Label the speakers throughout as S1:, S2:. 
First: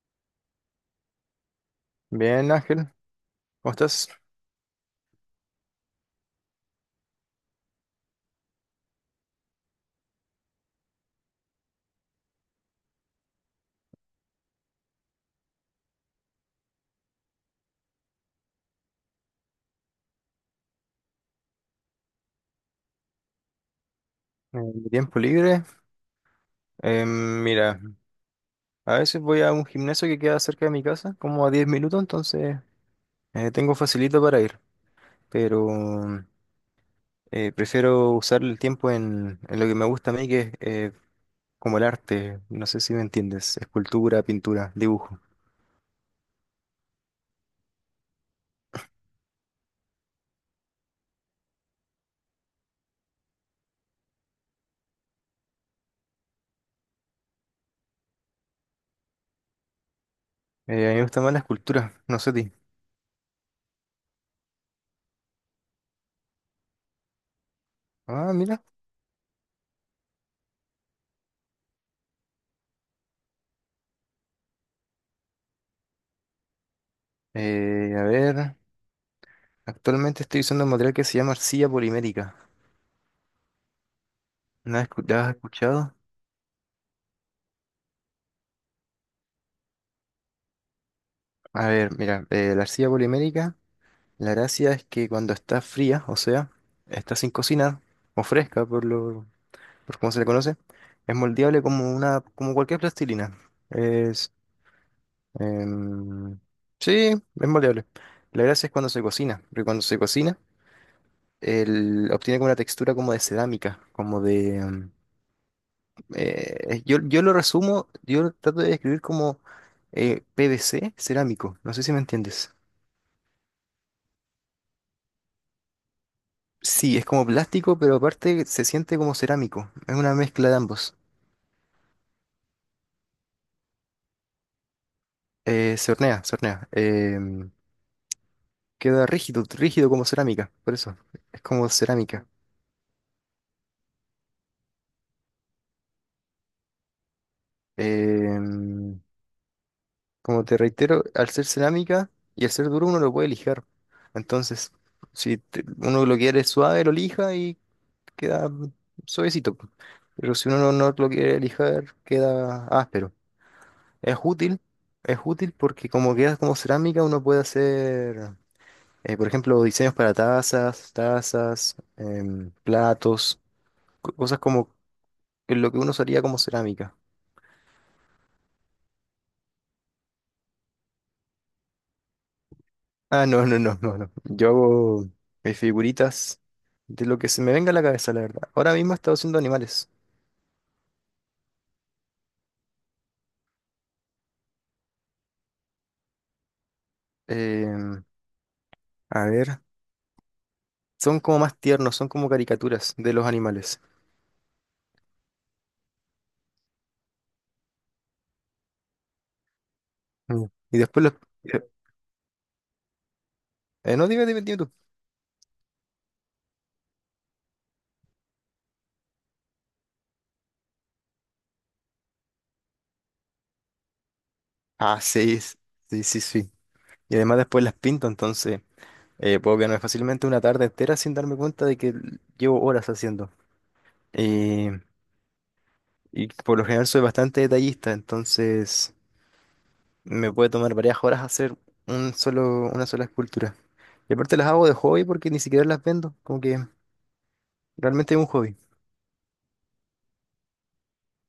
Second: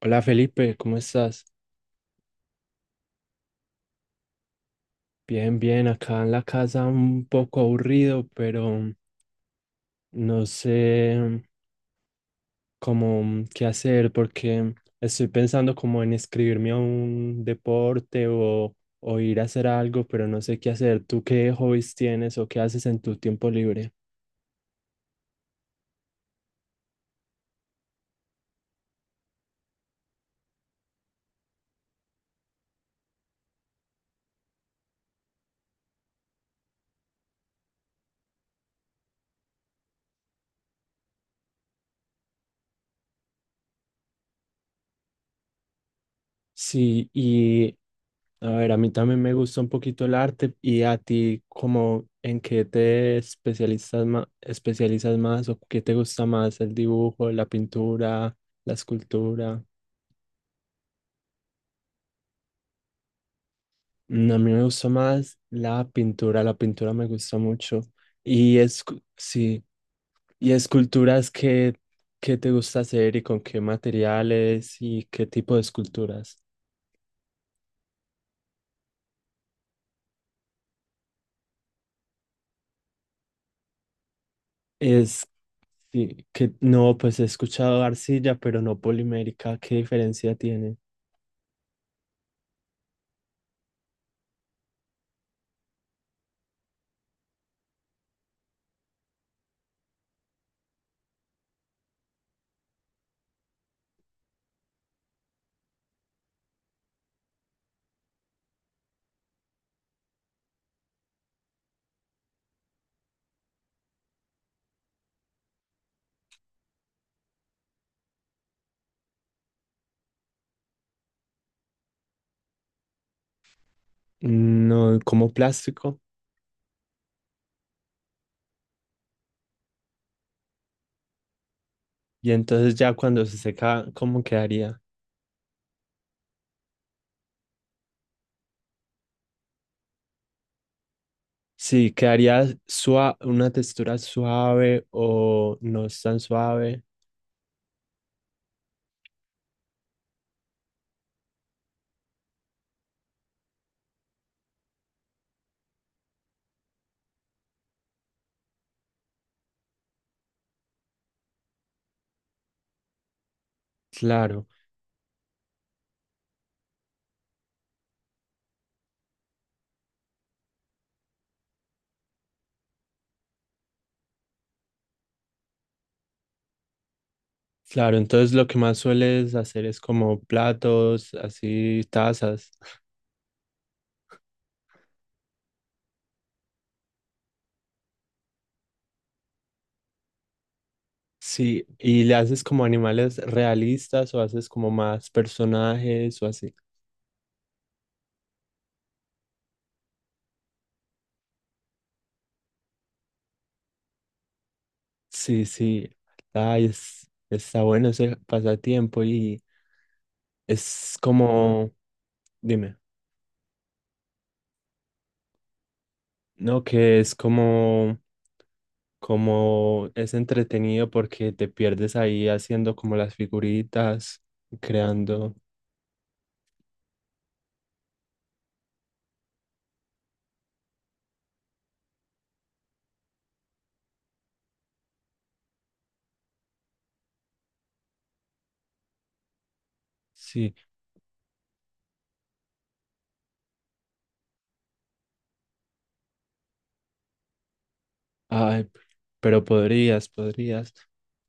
S1: Hola Felipe, ¿cómo estás?
S2: Bien, Ángel, ¿cómo estás?
S1: Bien, acá en la casa un poco aburrido, pero no sé cómo qué hacer porque estoy pensando como en inscribirme a un deporte o ir a hacer algo, pero no sé qué hacer. ¿Tú qué hobbies tienes o qué haces en tu tiempo libre?
S2: En mi tiempo libre, mira, a veces voy a un gimnasio que queda cerca de mi casa, como a 10 minutos. Tengo facilito para ir, pero prefiero usar el tiempo en lo que me gusta a mí, que es como el arte, no sé si me entiendes: escultura, pintura, dibujo.
S1: Sí, y a ver, a mí también me gusta un poquito el arte. Y a ti, ¿como en qué te especializas más, o qué te gusta más, el dibujo, la pintura, la escultura?
S2: A mí me gusta más la escultura, no sé a ti.
S1: Mm, a mí me gusta más la pintura me gusta mucho.
S2: Ah,
S1: Y
S2: mira,
S1: es, sí, y esculturas, ¿qué te gusta hacer y con qué materiales y qué tipo de esculturas?
S2: eh, a ver, actualmente estoy usando un material que se llama arcilla polimérica. ¿ La
S1: Es
S2: has escuchado?
S1: sí, que no, pues he escuchado arcilla, pero no polimérica, ¿qué diferencia tiene?
S2: A ver, mira, la arcilla polimérica, la gracia es que cuando está fría, o sea, está sin cocinar, o fresca por cómo se le conoce, es moldeable como cualquier plastilina. Es, em, sí, es moldeable. La gracia es cuando se cocina, porque cuando se cocina, obtiene como una textura como de cerámica, como de, em, yo, yo lo resumo, yo lo trato de describir como PVC cerámico, no sé si me entiendes.
S1: No, como plástico.
S2: Sí, es como plástico, pero aparte se siente como cerámico. Es una mezcla de ambos.
S1: Y entonces ya cuando se seca, ¿cómo quedaría?
S2: Se hornea. Queda rígido como cerámica, por eso. Es como
S1: Sí,
S2: cerámica.
S1: quedaría suave, una textura suave, o no es tan suave.
S2: Em, Como te reitero, al ser cerámica y al ser duro, uno lo puede lijar. Entonces, si te- uno lo quiere suave, lo lija y queda suavecito. Pero si uno no lo quiere lijar, queda áspero. Es
S1: Claro,
S2: útil, es útil porque como queda como cerámica, uno puede hacer… por ejemplo, diseños para tazas, platos, cosas como lo que uno usaría como cerámica.
S1: claro, entonces lo que más sueles hacer es como platos, así tazas.
S2: Ah, no, no, no, no, no. Yo hago mis figuritas de lo que se me venga a la cabeza, la verdad. Ahora mismo he estado haciendo animales.
S1: Sí, ¿y le haces como animales realistas o haces como más personajes o así?
S2: Em, a ver, son como más tiernos, son como caricaturas de los animales.
S1: Sí, sí. Ay, está bueno ese pasatiempo y
S2: Mm. Y
S1: es
S2: después los…
S1: como, dime.
S2: no, dime, dime, dime tú.
S1: No, que es como, como es entretenido porque te pierdes ahí haciendo como las figuritas,
S2: Ah,
S1: creando.
S2: sí, sí, sí, sí. Y además después las pinto, entonces… puedo quedarme fácilmente una tarde entera sin darme cuenta de que llevo horas haciendo. Eh, y por lo general soy bastante detallista, entonces me puede
S1: Sí,
S2: tomar varias horas hacer una sola escultura. Y aparte las hago de hobby porque ni siquiera las vendo, como que realmente es un hobby.
S1: ay, pero podrías, podrías.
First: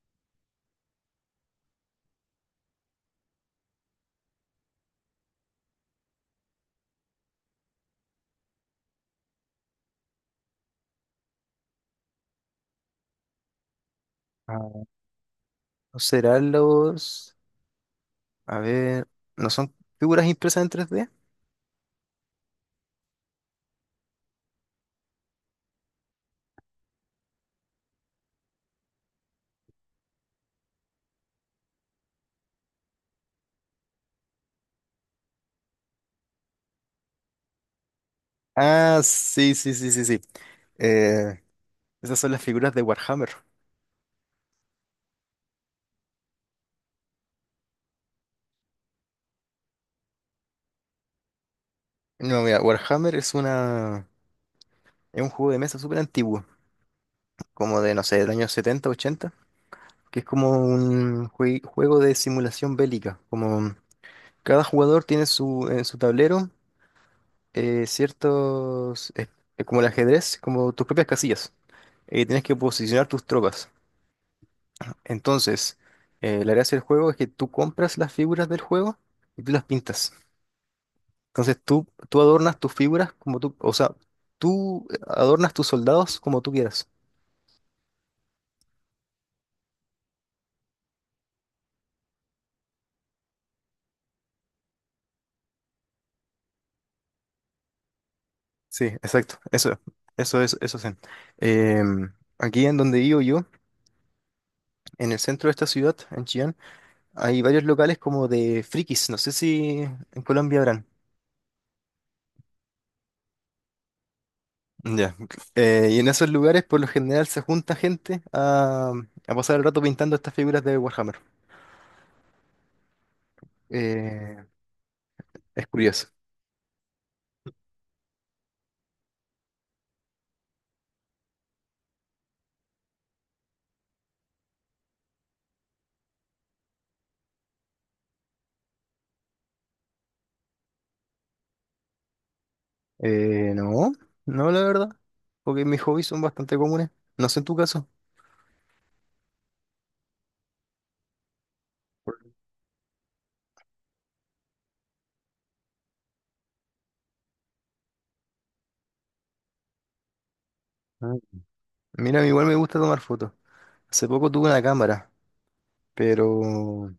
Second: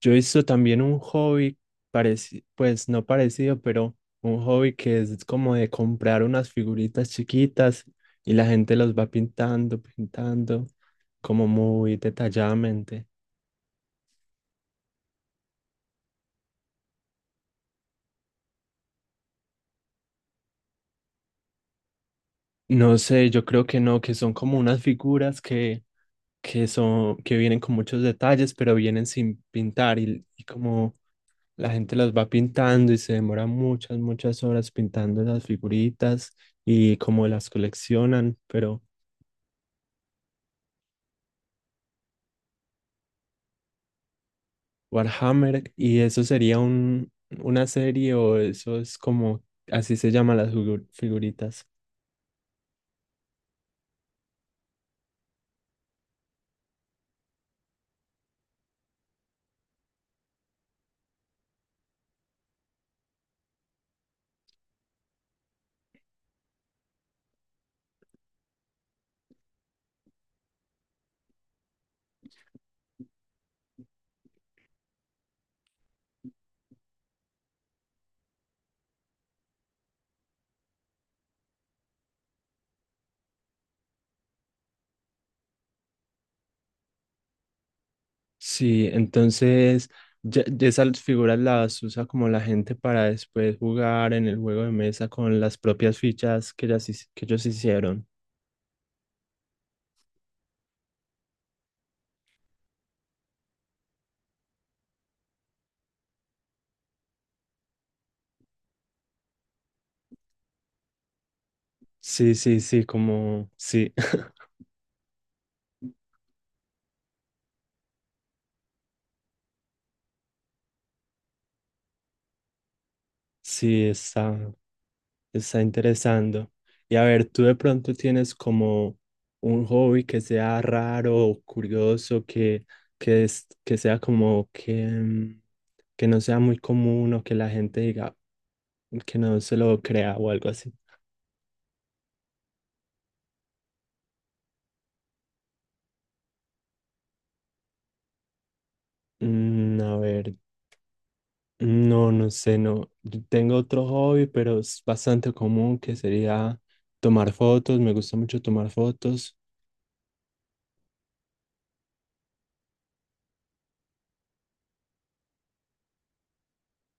S1: Yo hice también un hobby parecido, pues no parecido, pero un hobby que es como de comprar unas figuritas chiquitas y la gente los va pintando, pintando, como muy detalladamente.
S2: Ah, ¿no serán los… A ver, ¿no son figuras impresas en 3D?
S1: No sé, yo creo que no, que son como unas figuras que son, que vienen con muchos detalles, pero vienen sin pintar y como la gente las va pintando y se demora muchas, muchas horas pintando las figuritas y como las coleccionan, pero
S2: Ah, sí, sí, sí, sí, sí. Eh, esas son las figuras de Warhammer.
S1: Warhammer, y eso sería un, una serie, o eso es como, así se llaman las figuritas.
S2: No, mira, Warhammer es una… Es un juego de mesa súper antiguo, como de, no sé, del año 70, 80, que es como un juego de simulación bélica. Como cada jugador tiene en su tablero ciertos, como el ajedrez, como tus propias casillas. Tienes que posicionar tus tropas. Entonces, la gracia del juego es que tú compras las figuras del juego y tú las pintas. Entonces tú adornas tus figuras como tú, o sea, tú adornas tus soldados como tú quieras.
S1: Sí, entonces ya esas figuras las usa como la gente para después jugar en el juego de mesa con las propias fichas que, ellas que ellos hicieron.
S2: Sí, exacto. Eso es. Em, aquí en donde vivo yo, en el centro de esta ciudad, en Chillán, hay varios locales como de frikis. No sé si en Colombia habrán.
S1: Sí, sí, sí, como sí,
S2: Ya. Y en esos lugares, por lo general, se junta gente a pasar el rato pintando estas figuras de Warhammer.
S1: sí, está,
S2: Eh,
S1: está
S2: es curioso.
S1: interesando. Y a ver, ¿tú de pronto tienes como un hobby que sea raro o curioso, que sea como que, que no sea muy común, o que la gente diga que no se lo crea o algo así?
S2: Eh, no, no, la verdad. Porque mis hobbies son bastante comunes. No sé en tu caso.
S1: Mm, a ver, no, no sé, no. Yo tengo otro hobby, pero es bastante común, que sería tomar fotos. Me gusta mucho tomar fotos.
S2: Ah. Mira, igual me gusta tomar fotos. Hace poco tuve una cámara, pero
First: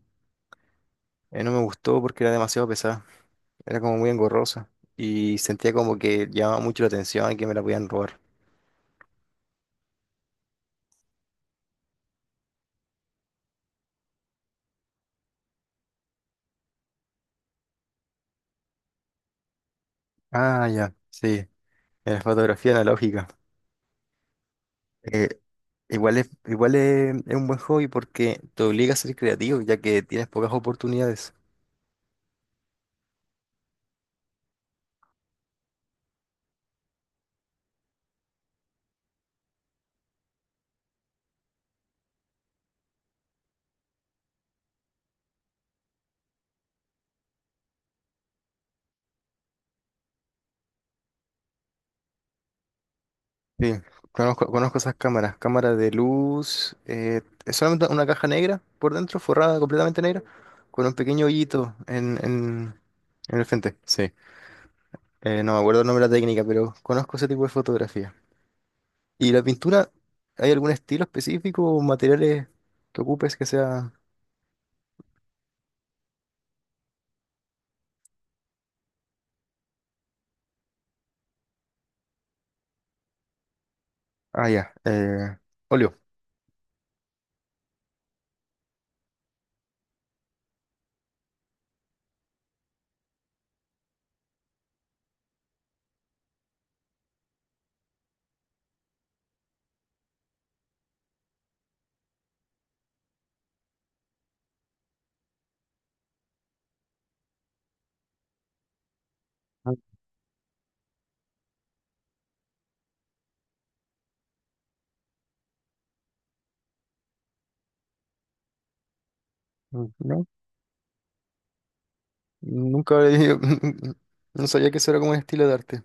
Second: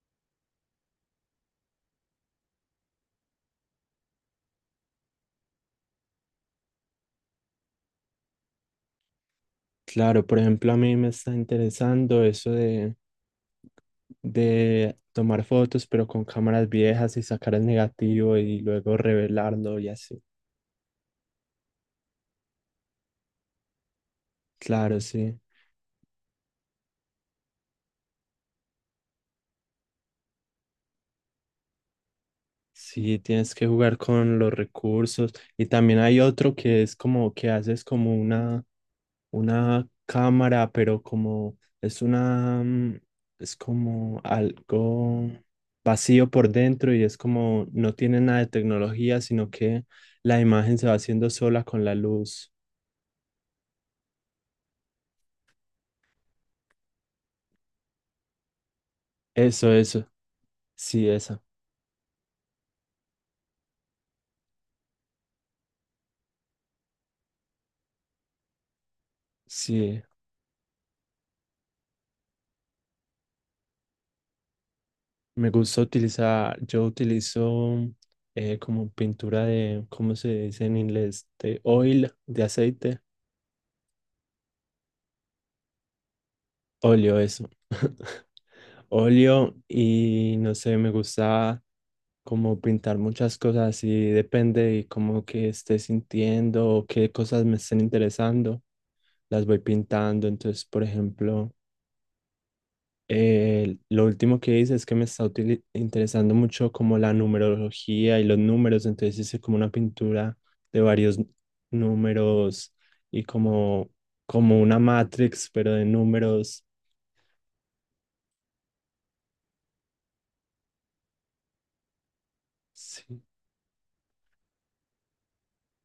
S2: No me gustó porque era demasiado pesada, era como muy engorrosa y sentía como que llamaba mucho la atención y que me la podían robar.
S1: Claro, por ejemplo, a mí me está interesando eso de tomar fotos, pero con cámaras viejas y sacar el negativo y luego revelarlo y así.
S2: Ah, ya, sí, en la fotografía analógica.
S1: Claro,
S2: Eh,
S1: sí.
S2: es un buen hobby porque te obliga a ser creativo ya que tienes pocas oportunidades.
S1: Sí, tienes que jugar con los recursos. Y también hay otro que es como que haces como una cámara, pero como es una, mm, es como algo vacío por dentro y es como no tiene nada de tecnología, sino que la imagen se va haciendo sola con la luz.
S2: Sí, conozco esas cámaras, cámaras de luz. Es solamente una caja negra por dentro, forrada
S1: Eso,
S2: completamente
S1: eso,
S2: negra, con un
S1: sí,
S2: pequeño
S1: esa,
S2: hoyito en el frente. Sí, no me acuerdo el nombre de la técnica, pero conozco ese tipo de fotografía. ¿Y la pintura,
S1: sí.
S2: hay algún estilo específico o materiales que ocupes que sea…
S1: Me gusta utilizar, yo utilizo como pintura de, ¿cómo se dice en inglés? De oil, de aceite,
S2: Ah, ya, óleo.
S1: óleo, eso. Óleo y no sé, me gusta como pintar muchas cosas y depende de cómo que esté sintiendo o qué cosas me estén interesando, las voy pintando. Entonces, por ejemplo, lo último que hice es que me está interesando mucho como la numerología y los números, entonces hice como una
S2: Ah,
S1: pintura de varios números y como, como una matrix, pero de números.
S2: ah, no, nunca
S1: Sí.
S2: había… No sabía que eso era como un estilo de arte.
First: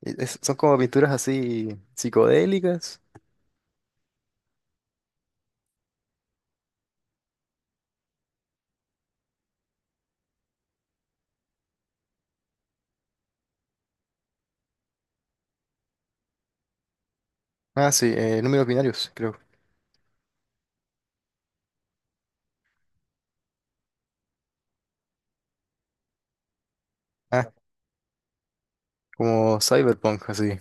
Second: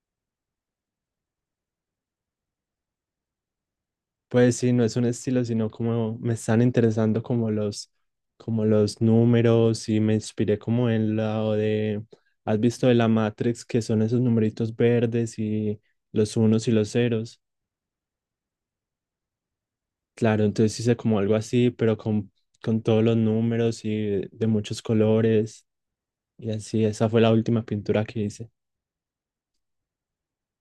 S2: Y son como pinturas así psicodélicas.
S1: Pues sí, no es un estilo, sino como me están interesando como los números, y me inspiré como en la de, ¿has visto de la Matrix, que son esos numeritos verdes y los unos y los ceros?
S2: Ah, sí, números binarios, creo.
S1: Claro, entonces hice como algo así, pero con todos los números y de muchos colores y así. Esa fue la
S2: Ah,
S1: última pintura que hice.
S2: como cyberpunk, así,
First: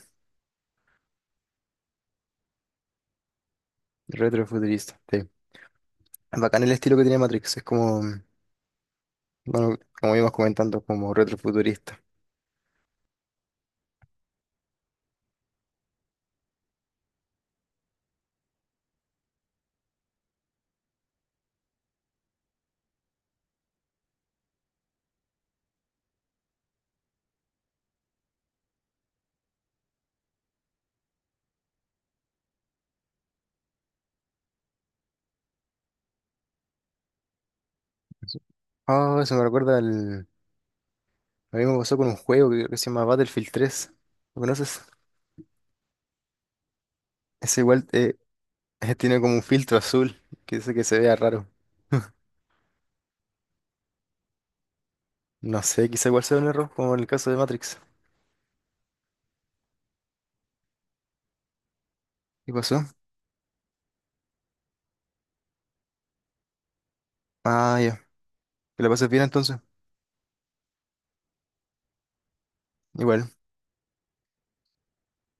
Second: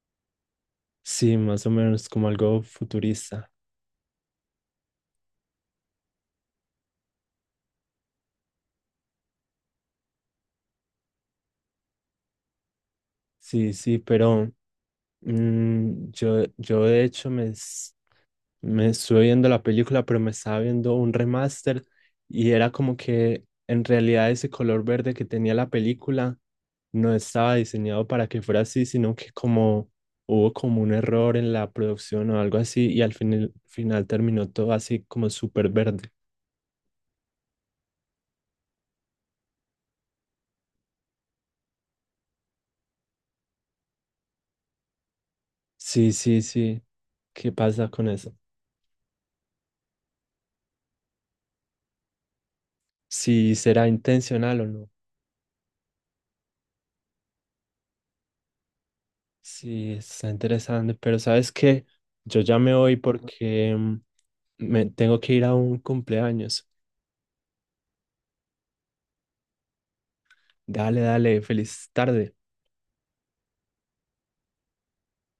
S1: Sí, más o menos como algo futurista.
S2: retrofuturista. Sí. Es bacán el estilo que tiene Matrix, es como, bueno, como íbamos comentando, como retrofuturista.
S1: Sí, sí, pero mm, yo de hecho me... me estuve viendo la película, pero me estaba viendo un remaster y era como que en realidad ese color verde que tenía la película no estaba diseñado para que fuera así, sino que como hubo como un error en la producción o algo así, y al final, final terminó todo así como súper verde.
S2: Ah, eso me recuerda al… A mí me pasó con un juego que se llama Battlefield 3. ¿Lo conoces?
S1: Sí, sí, sí. ¿Qué
S2: Ese igual
S1: pasa con eso?
S2: tiene como un filtro azul que hace que se vea raro.
S1: Si será intencional o no.
S2: No sé, quizá igual sea un error, como en el caso de Matrix.
S1: Sí, está interesante, pero ¿sabes qué? Yo
S2: ¿Qué
S1: ya me
S2: pasó?
S1: voy porque me tengo que ir a un cumpleaños.
S2: Ah, ya. Que la pases bien entonces.
S1: Dale, dale, feliz tarde.
S2: Igual.